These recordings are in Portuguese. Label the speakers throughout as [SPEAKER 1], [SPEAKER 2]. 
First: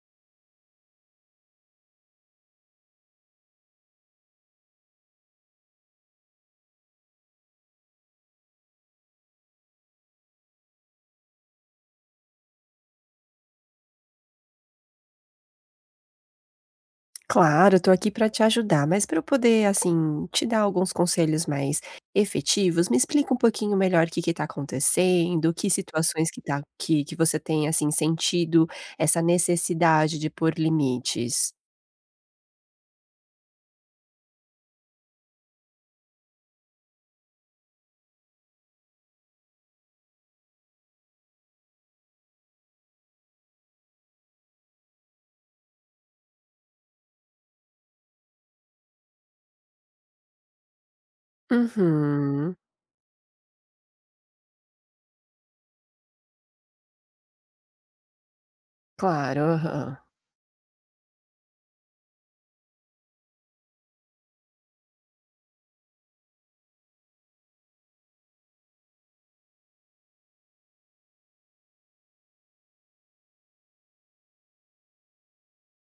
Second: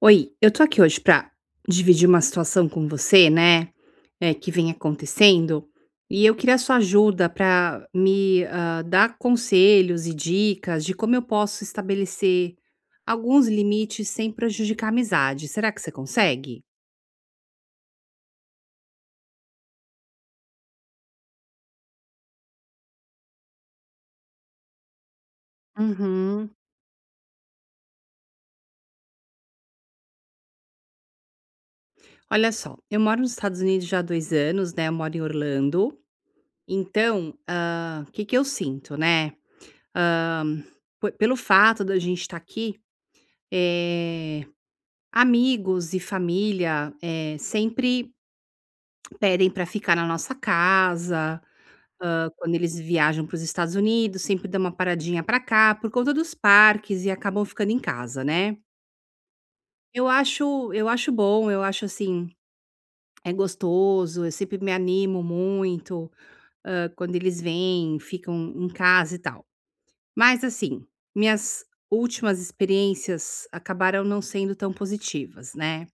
[SPEAKER 1] Oi, eu tô aqui hoje pra dividir uma situação com você, né, que vem acontecendo, e eu queria sua ajuda pra me, dar conselhos e dicas de como eu posso estabelecer alguns limites sem prejudicar a amizade. Será que você consegue?
[SPEAKER 2] Claro, eu tô aqui para te ajudar, mas para eu poder, assim, te dar alguns conselhos mais efetivos, me explica um pouquinho melhor o que que tá acontecendo, que situações que
[SPEAKER 1] Uhum.
[SPEAKER 2] tá que você tem, assim, sentido essa necessidade de pôr limites.
[SPEAKER 1] Olha só, eu moro nos Estados Unidos já há 2 anos, né, eu moro em Orlando, então, ah, o que que eu sinto, né, hã, po pelo fato da gente estar aqui, eh amigos e família, sempre pedem para ficar na nossa casa, quando
[SPEAKER 2] Uhum.
[SPEAKER 1] eles viajam para os Estados Unidos, sempre dão uma paradinha para cá, por conta dos parques e acabam ficando em casa, né.
[SPEAKER 2] Claro, aham.
[SPEAKER 1] Eu acho bom, eu acho, assim, é gostoso, eu sempre me animo muito, quando eles vêm, ficam em casa e tal. Mas, assim, minhas últimas experiências acabaram não sendo tão positivas, né.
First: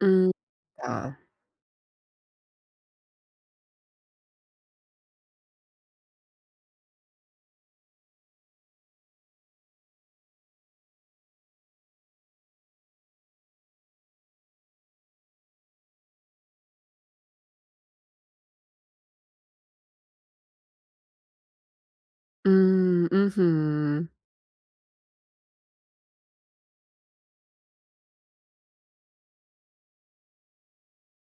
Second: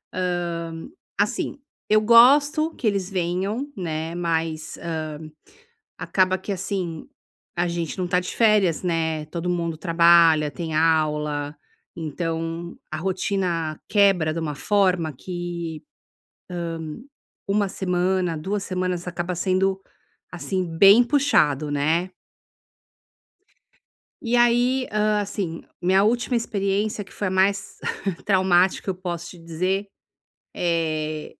[SPEAKER 2] Hum, tá.
[SPEAKER 1] Assim, eu gosto que eles venham, né, mas, acaba que, assim, a gente não tá de férias, né, todo mundo trabalha, tem aula, então a rotina quebra de uma forma que, hum, uma semana, 2 semanas acaba sendo, assim, bem puxado, né.
[SPEAKER 2] Uhum.
[SPEAKER 1] E aí, assim, minha última experiência que foi a mais traumática, eu posso te dizer, eh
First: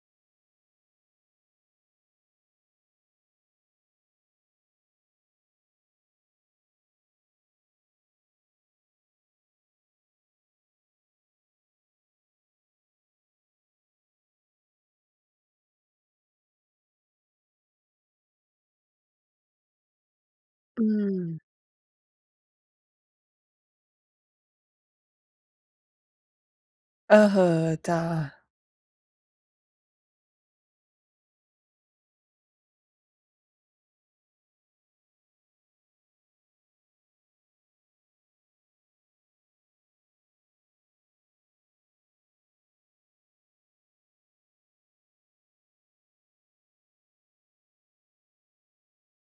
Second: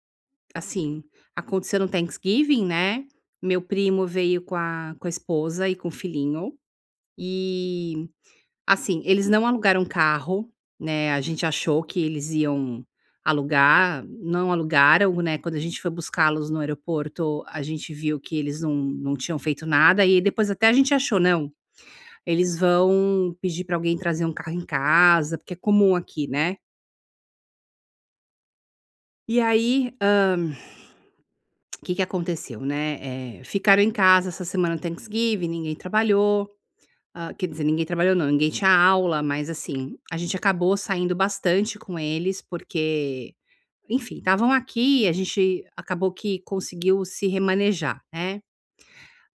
[SPEAKER 1] assim, aconteceu no Thanksgiving, né, meu primo veio com a esposa e com o filhinho, e, assim, eles não alugaram carro, né, a gente achou que eles iam alugar, não alugaram, né, quando a gente foi buscá-los no aeroporto, a gente viu que eles não tinham feito nada e depois até a gente achou:
[SPEAKER 2] Hum.
[SPEAKER 1] "Não, eles vão pedir para alguém trazer um carro em casa", porque é comum aqui, né.
[SPEAKER 2] Aham, tá.
[SPEAKER 1] E aí, o que que aconteceu, né, ficaram em casa essa semana no Thanksgiving, ninguém trabalhou, quer dizer, ninguém trabalhou não, ninguém tinha aula, mas assim, a gente acabou saindo bastante com eles, porque, enfim, estavam aqui, a gente acabou que conseguiu se remanejar, né.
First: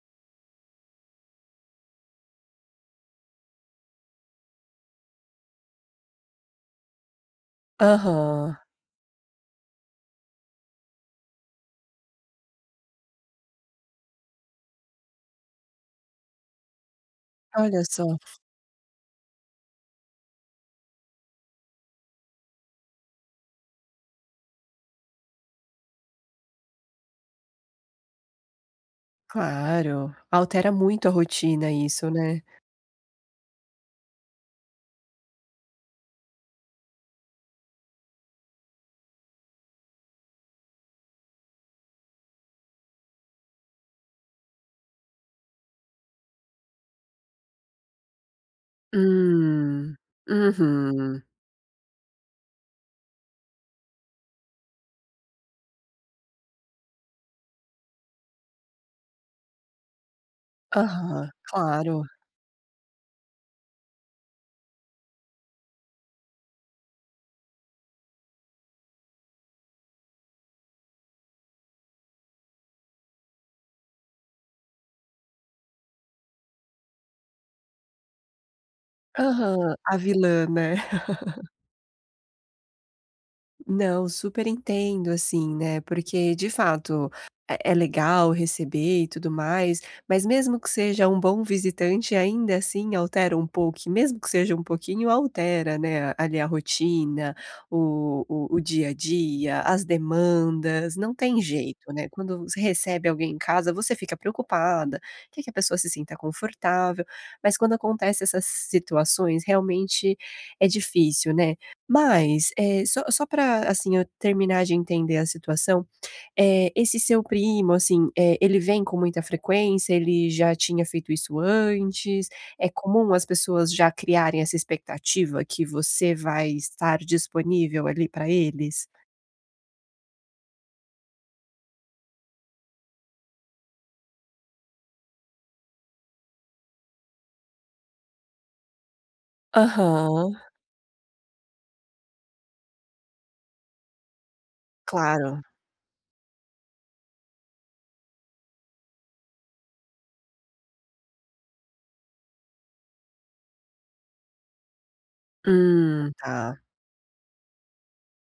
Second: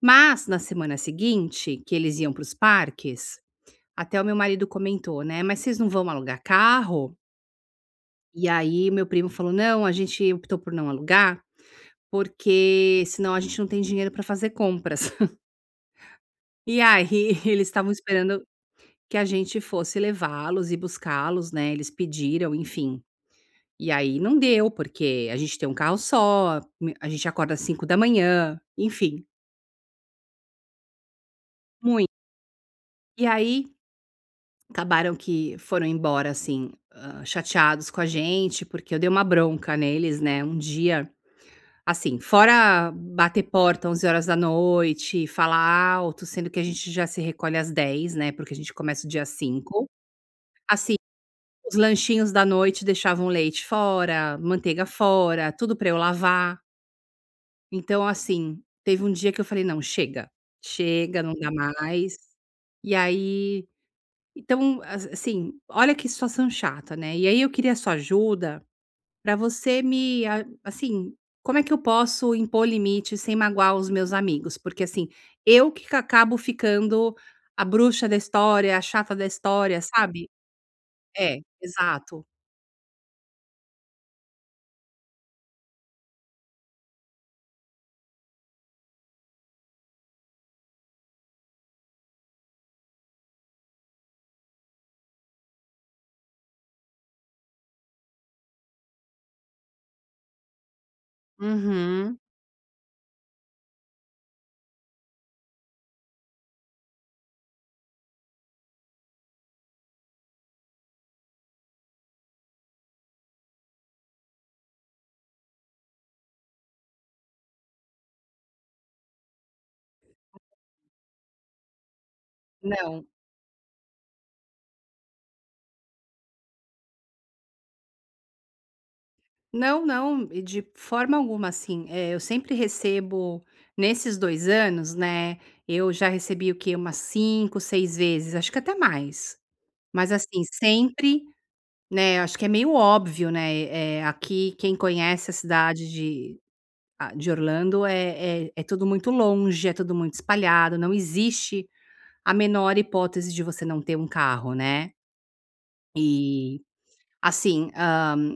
[SPEAKER 1] Mas na semana seguinte, que eles iam para os parques, até o meu marido comentou, né: "Mas vocês não vão alugar carro?" E
[SPEAKER 2] Aham.
[SPEAKER 1] aí meu primo falou: "Não, a gente optou por não alugar, porque senão a gente não tem dinheiro para fazer compras." E aí eles
[SPEAKER 2] Olha
[SPEAKER 1] estavam
[SPEAKER 2] só.
[SPEAKER 1] esperando que a gente fosse levá-los e buscá-los, né, eles pediram, enfim. E aí não deu, porque a gente tem um carro só, me a gente acorda às cinco da manhã, enfim,
[SPEAKER 2] Claro. Altera muito a rotina isso,
[SPEAKER 1] muito.
[SPEAKER 2] né.
[SPEAKER 1] E aí acabaram que foram embora, assim, chateados com a gente, porque eu dei uma bronca neles, né, um dia assim, fora bater porta onze horas da noite, falar alto, sendo que a gente já se recolhe às dez, né, porque a gente começa o dia 5,
[SPEAKER 2] Hum.
[SPEAKER 1] assim.
[SPEAKER 2] Uhum.
[SPEAKER 1] Os lanchinhos da noite deixavam leite fora, manteiga fora, tudo para eu lavar. Então, assim, teve um dia que eu falei: "Não, chega, chega,
[SPEAKER 2] Aham,
[SPEAKER 1] não dá
[SPEAKER 2] claro.
[SPEAKER 1] mais". E aí então, as assim, olha que situação chata, né. E aí eu queria sua ajuda para você me a assim, como é que eu posso impor limites sem magoar os meus amigos? Porque, assim, eu que ca acabo ficando a bruxa da história, a chata da
[SPEAKER 2] Aham,
[SPEAKER 1] história,
[SPEAKER 2] a
[SPEAKER 1] sabe?
[SPEAKER 2] vilã, né?
[SPEAKER 1] É, exato.
[SPEAKER 2] Não, super entendo, assim, né, porque de fato é legal receber e tudo mais, mas mesmo que seja um bom visitante, ainda assim altera um pouco, e mesmo que seja um pouquinho, altera, né, ali a rotina, o dia a dia, as demandas, não tem jeito, né.
[SPEAKER 1] Uhum.
[SPEAKER 2] Quando você recebe alguém em casa, você fica preocupada, quer que a pessoa se sinta confortável, mas quando acontece essas situações, realmente é difícil, né. Mas, só pra, assim, eu terminar de entender a situação, esse seu primo, assim, ele vem com muita frequência? Ele já tinha feito isso antes? É
[SPEAKER 1] Não.
[SPEAKER 2] comum as pessoas já criarem essa expectativa que você vai estar disponível ali para eles?
[SPEAKER 1] Não, não, e de forma alguma, assim, eu sempre recebo nesses 2 anos, né, eu já recebi o quê? Umas 5, 6 vezes, acho que até mais. Mas
[SPEAKER 2] Aham,
[SPEAKER 1] assim, sempre, né, acho que é meio óbvio, né, aqui quem conhece a
[SPEAKER 2] claro.
[SPEAKER 1] cidade de Orlando é tudo muito longe, é tudo muito espalhado, não existe a menor hipótese de você não ter um carro, né. E,
[SPEAKER 2] Tá.
[SPEAKER 1] assim, hã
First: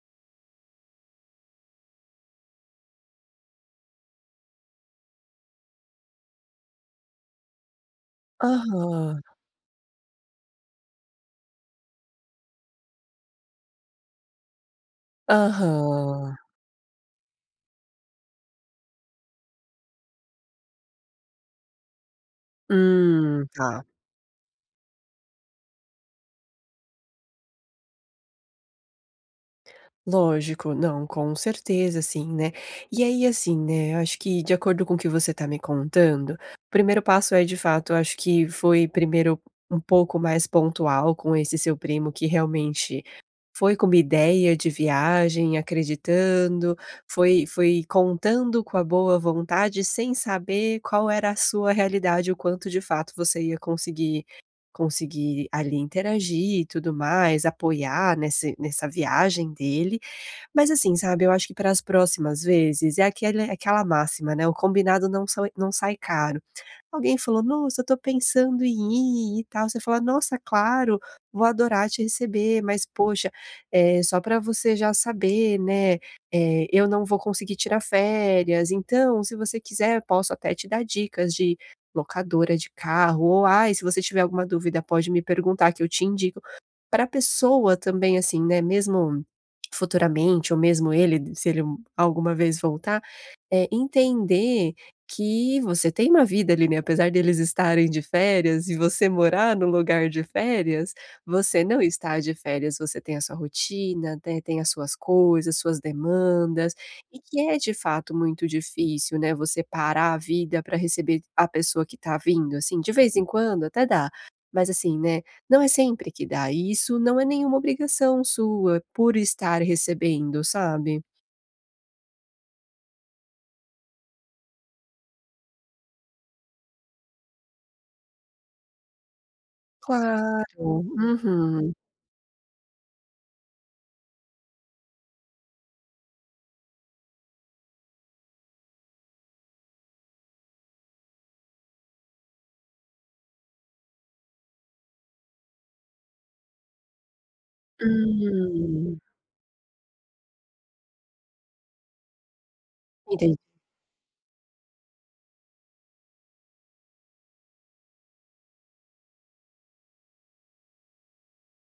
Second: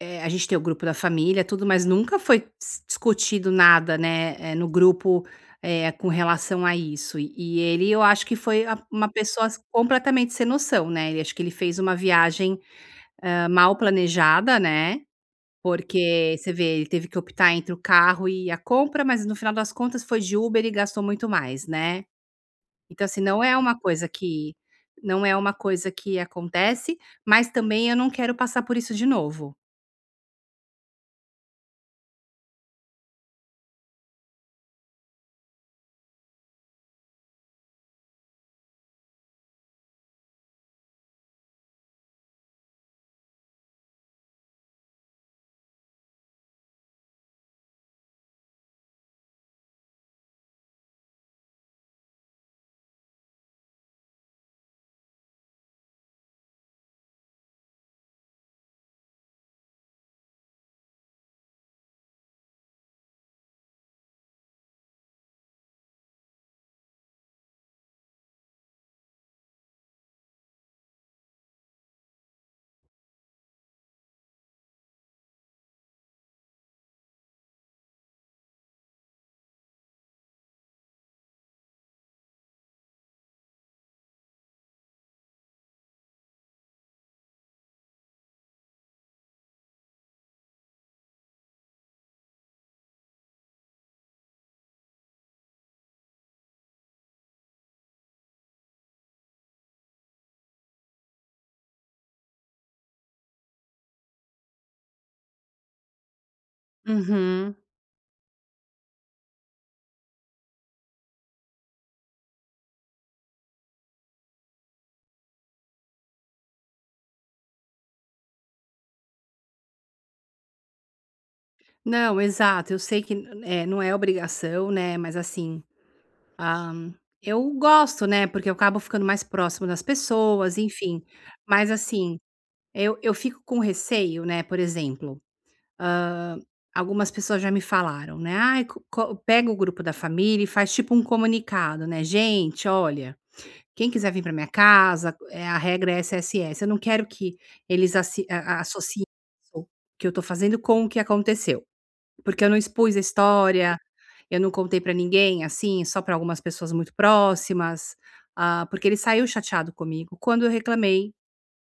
[SPEAKER 1] A gente tem o grupo da família, tudo, mas nunca foi discutido nada, né, no grupo, com relação a isso. E ele, eu acho que foi a uma
[SPEAKER 2] Aham,
[SPEAKER 1] pessoa completamente sem noção, né, ele acho que ele fez uma viagem, mal planejada, né, porque
[SPEAKER 2] aham.
[SPEAKER 1] você vê, ele teve que optar entre o carro e a compra, mas no final das contas foi de Uber e gastou muito mais, né. Então, assim, não é uma
[SPEAKER 2] Tá.
[SPEAKER 1] coisa que não é uma coisa que acontece, mas também eu não quero passar por isso de novo.
[SPEAKER 2] Lógico, não, com certeza, sim, né. E aí, assim, né, eu acho que de acordo com o que você está me contando, o primeiro passo é de fato, eu acho que foi primeiro um pouco mais pontual com esse seu primo que realmente foi com uma ideia de viagem, acreditando, foi contando com a boa vontade sem saber qual era a sua realidade, o quanto de fato você ia conseguir ali interagir e tudo mais, apoiar nesse nessa viagem dele. Mas assim, sabe, eu acho que para as próximas vezes é aquele aquela máxima, né, o combinado não sai caro. Alguém falou: "Nossa, eu tô pensando em ir e tal", você fala: "Nossa, claro, vou adorar te receber, mas poxa, é só para você já saber, né, eu não vou conseguir tirar férias, então se você quiser posso até te dar dicas de locadora de carro ou ai, se você tiver alguma dúvida pode me perguntar que eu te indico" para a pessoa também, assim, né, mesmo futuramente ou mesmo ele, se alguma vez voltar, entender que você tem uma vida ali, né, apesar deles estarem de férias e você morar no lugar de férias, você não está de férias, você tem a sua rotina, né, tem as suas coisas, suas demandas, e que
[SPEAKER 1] Uhum.
[SPEAKER 2] é de fato muito difícil, né, você parar a vida para receber a pessoa que tá vindo, assim, de vez em quando até dá, mas assim, né, não é sempre que dá, e isso não é nenhuma obrigação sua por estar recebendo, sabe.
[SPEAKER 1] Não, exato. Eu sei que, não é obrigação, né, mas assim, ah, eu gosto, né, porque eu acabo ficando mais próximo das
[SPEAKER 2] Claro.
[SPEAKER 1] pessoas, enfim. Mas
[SPEAKER 2] Uhum.
[SPEAKER 1] assim, eu fico com receio, né, por exemplo, hã, algumas pessoas já me falaram, né: "Ai, co co pega o grupo da família e faz tipo um comunicado, né: 'Gente, olha, quem quiser vir para minha casa, eh, a regra é essa, essa e essa'". Eu não quero que eles assi a
[SPEAKER 2] Hum.
[SPEAKER 1] associem isso que eu tô fazendo com o que aconteceu. Porque eu não expus a
[SPEAKER 2] Entendi.
[SPEAKER 1] história, eu não contei pra ninguém, assim, só pra algumas pessoas muito próximas, porque ele saiu chateado comigo quando eu reclamei,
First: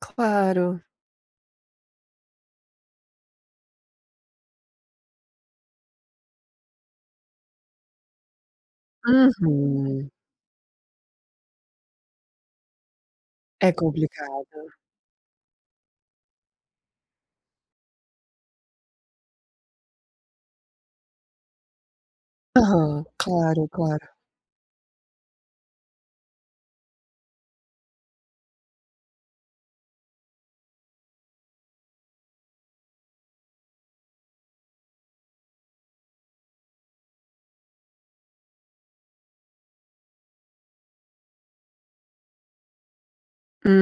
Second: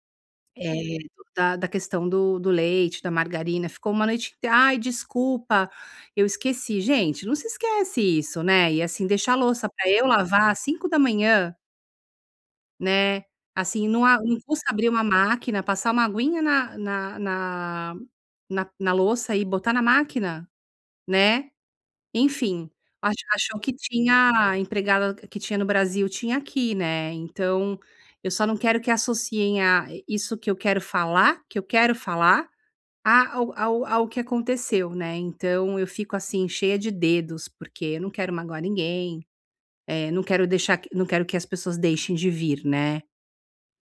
[SPEAKER 2] Claro.
[SPEAKER 1] eh, da questão do leite, da margarina, ficou uma noite inteira. "Ai, desculpa, eu esqueci". Gente, não se esquece isso, né, e, assim, deixar a louça pra eu
[SPEAKER 2] Uhum.
[SPEAKER 1] lavar às cinco da manhã, né,
[SPEAKER 2] É
[SPEAKER 1] assim, não
[SPEAKER 2] complicado.
[SPEAKER 1] custa abrir uma máquina, passar uma aguinha na louça e botar na máquina, né. Enfim,
[SPEAKER 2] Aham.
[SPEAKER 1] achou
[SPEAKER 2] Claro,
[SPEAKER 1] que
[SPEAKER 2] claro.
[SPEAKER 1] tinha empregada que tinha no Brasil, tinha aqui, né, então, eu só não quero que associem a isso que eu quero falar, a ao ao ao que aconteceu, né, então eu fico, assim, cheia de dedos, porque eu não quero magoar ninguém, não quero que as pessoas deixem de vir, né.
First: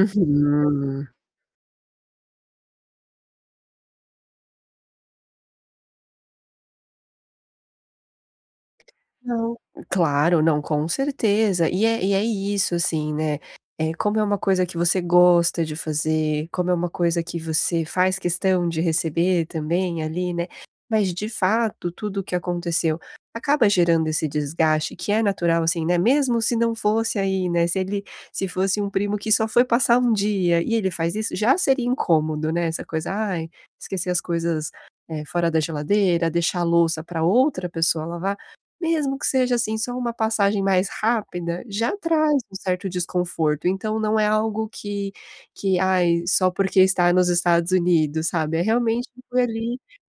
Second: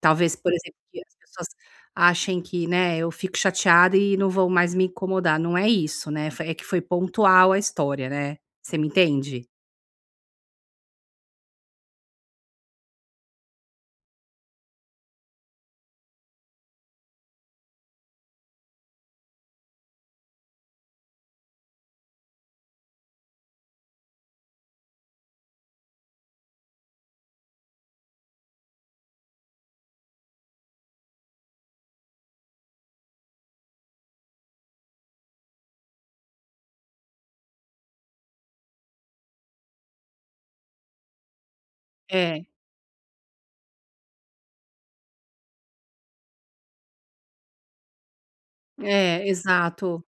[SPEAKER 1] Talvez, por exemplo, que as pessoas achem que, né, eu fico chateada e não vão mais me incomodar, não é isso, né, foi é que foi pontual a história, né, você me entende?
[SPEAKER 2] Não. Claro, não, com certeza. E é isso, assim, né, é como é uma coisa que você gosta de fazer, como é uma coisa que você faz questão de receber também ali, né, mas de fato tudo o que aconteceu acaba gerando esse desgaste que é natural, assim, né, mesmo se não fosse aí, né, se fosse um primo que só foi passar um dia e ele faz isso, já seria incômodo, né, essa coisa: "Ai, esquecer as coisas, fora da geladeira, deixar a louça para outra pessoa lavar". Mesmo que seja, assim, só uma passagem mais rápida, já traz
[SPEAKER 1] É,
[SPEAKER 2] um certo desconforto, então não é algo que: "Ai, só porque está nos Estados Unidos", sabe, é, realmente
[SPEAKER 1] é,
[SPEAKER 2] foi ali
[SPEAKER 1] exato.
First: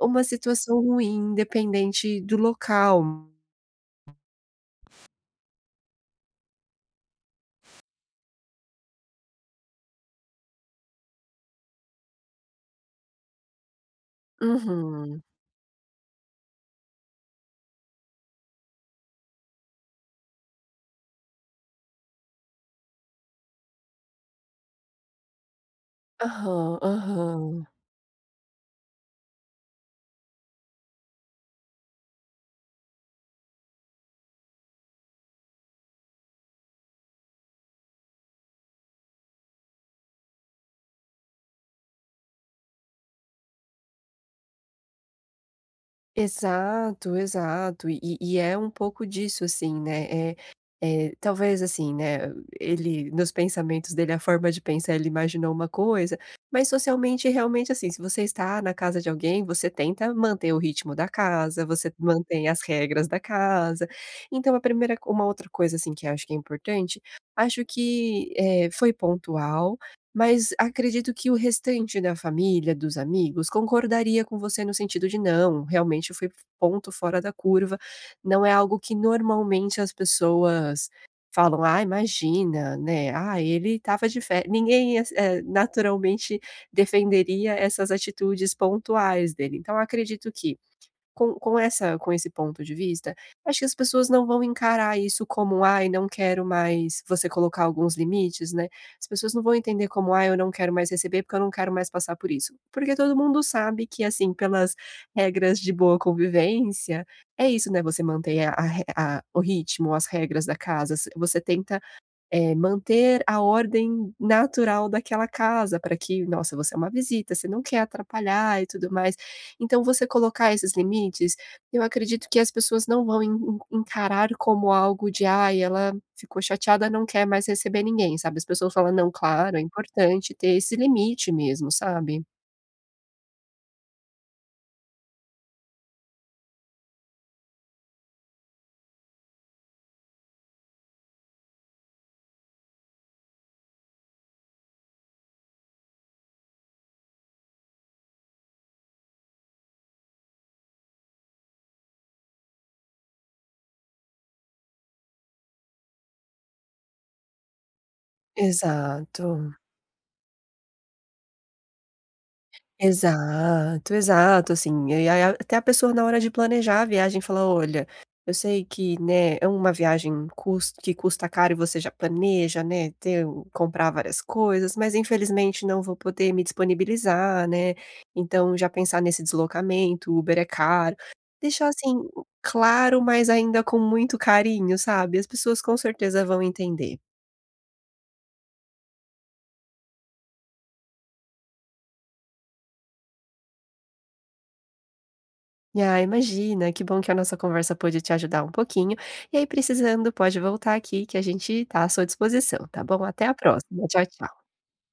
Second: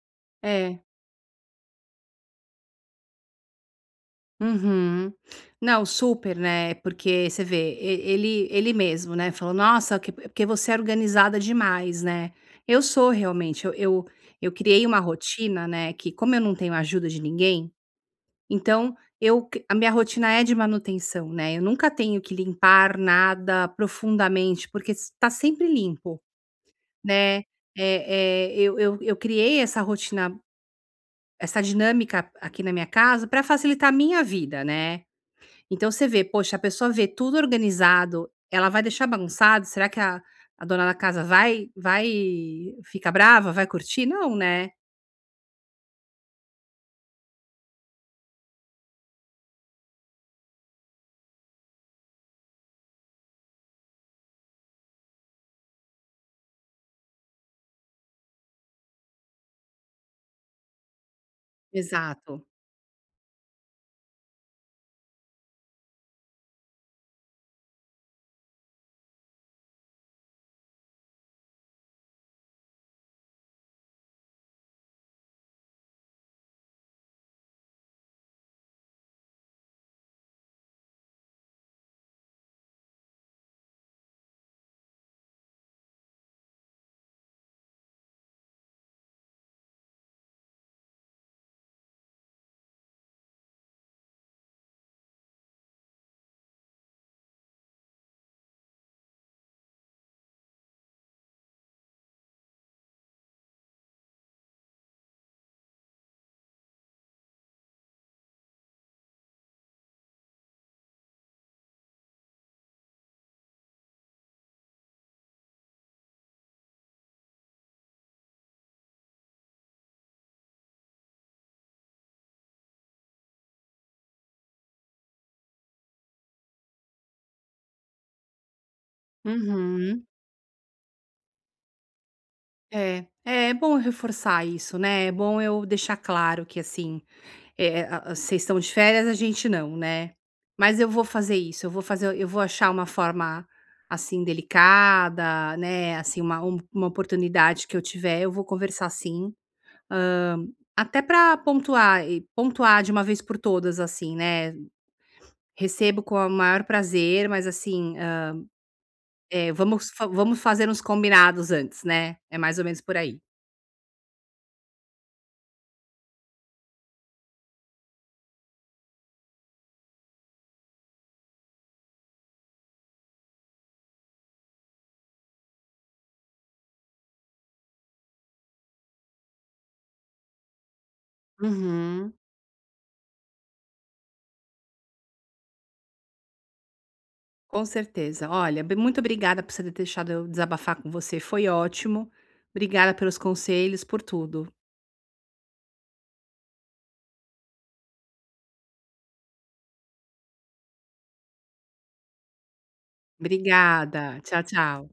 [SPEAKER 2] uma situação
[SPEAKER 1] É.
[SPEAKER 2] ruim, independente do local.
[SPEAKER 1] Uhum. Não, super, né, porque você vê, e ele mesmo, né, falou: "Nossa, que porque você é organizada demais", né. Eu sou realmente, eu criei uma
[SPEAKER 2] Uhum.
[SPEAKER 1] rotina, né, que como eu não tenho ajuda de ninguém, então eu c a minha rotina é de manutenção, né, eu nunca tenho que limpar nada profundamente, porque s tá sempre limpo,
[SPEAKER 2] Aham,
[SPEAKER 1] né.
[SPEAKER 2] aham.
[SPEAKER 1] É, eu criei essa rotina, essa dinâmica aqui na minha casa para facilitar a minha vida, né. Então você vê, poxa, a pessoa vê tudo organizado, ela vai deixar bagunçado? Será que a dona da casa vai ficar brava, vai curtir? Não, né.
[SPEAKER 2] Exato, exato. E é um pouco disso, assim, né, talvez, assim, né, ele nos pensamentos dele, a forma de pensar, ele imaginou uma coisa, mas socialmente, realmente, assim, se você está na casa de alguém, você tenta manter o ritmo da casa, você
[SPEAKER 1] Exato.
[SPEAKER 2] mantém as regras da casa. Então a primeira uma outra coisa, assim, que eu acho que é importante, acho que, foi pontual, mas acredito que o restante da família, dos amigos, concordaria com você no sentido de: "Não, realmente eu fui ponto fora da curva", não é algo que normalmente as pessoas falam: "Ah, imagina, né, ah, ele estava de fe" ninguém, naturalmente defenderia essas atitudes pontuais dele. Então acredito que com esse ponto de vista, acho que as pessoas não vão encarar isso como: "Ai, não quero mais", você colocar alguns limites, né, as pessoas não vão entender como: "Ah, eu não quero mais receber, porque eu não quero mais passar por isso". Porque todo mundo sabe que, assim, pelas regras de boa convivência, é isso, né, você mantém a re a o ritmo, as regras da casa, você tenta manter a ordem natural daquela casa para que nossa, você é uma visita, você não quer atrapalhar e tudo mais. Então você colocar esses limites, eu acredito que as pessoas não vão en en encarar como algo de: "Ai, ela ficou chateada, não quer mais receber ninguém", sabe. As pessoas falam: "Não, claro, é
[SPEAKER 1] Uhum.
[SPEAKER 2] importante ter esse limite mesmo", sabe.
[SPEAKER 1] É, é bom eu reforçar isso, né, é bom eu deixar claro que, assim, eh, a vocês estão de férias, a gente não, né, mas eu vou fazer isso, eu vou achar uma forma, assim, delicada, né, assim, uma oportunidade que eu tiver, eu vou conversar sim, hã, até para pontuar e pontuar de uma vez por todas, assim, né, recebo com o maior prazer, mas assim,
[SPEAKER 2] Exato.
[SPEAKER 1] vamos fazer uns combinados antes, né, é mais ou menos por aí.
[SPEAKER 2] Exato, exato, assim, e aí até a pessoa na hora de planejar a viagem fala: "Olha, eu sei que, né, é uma viagem cus que custa caro e você já planeja, né, ter comprar várias coisas, mas infelizmente não vou poder me disponibilizar, né, então já pensar nesse deslocamento, Uber é caro". Deixar, assim,
[SPEAKER 1] Uhum.
[SPEAKER 2] claro, mas ainda com muito carinho, sabe, as pessoas com certeza vão entender.
[SPEAKER 1] Com certeza. Olha, muito obrigada por você ter deixado eu desabafar com você. Foi ótimo. Obrigada pelos conselhos, por tudo.
[SPEAKER 2] Ah, imagina, que bom que a nossa conversa pôde te ajudar um pouquinho. E aí, precisando, pode voltar aqui que a gente está à sua disposição, tá bom? Até a próxima. Tchau,
[SPEAKER 1] Obrigada. Tchau,
[SPEAKER 2] tchau.
[SPEAKER 1] tchau.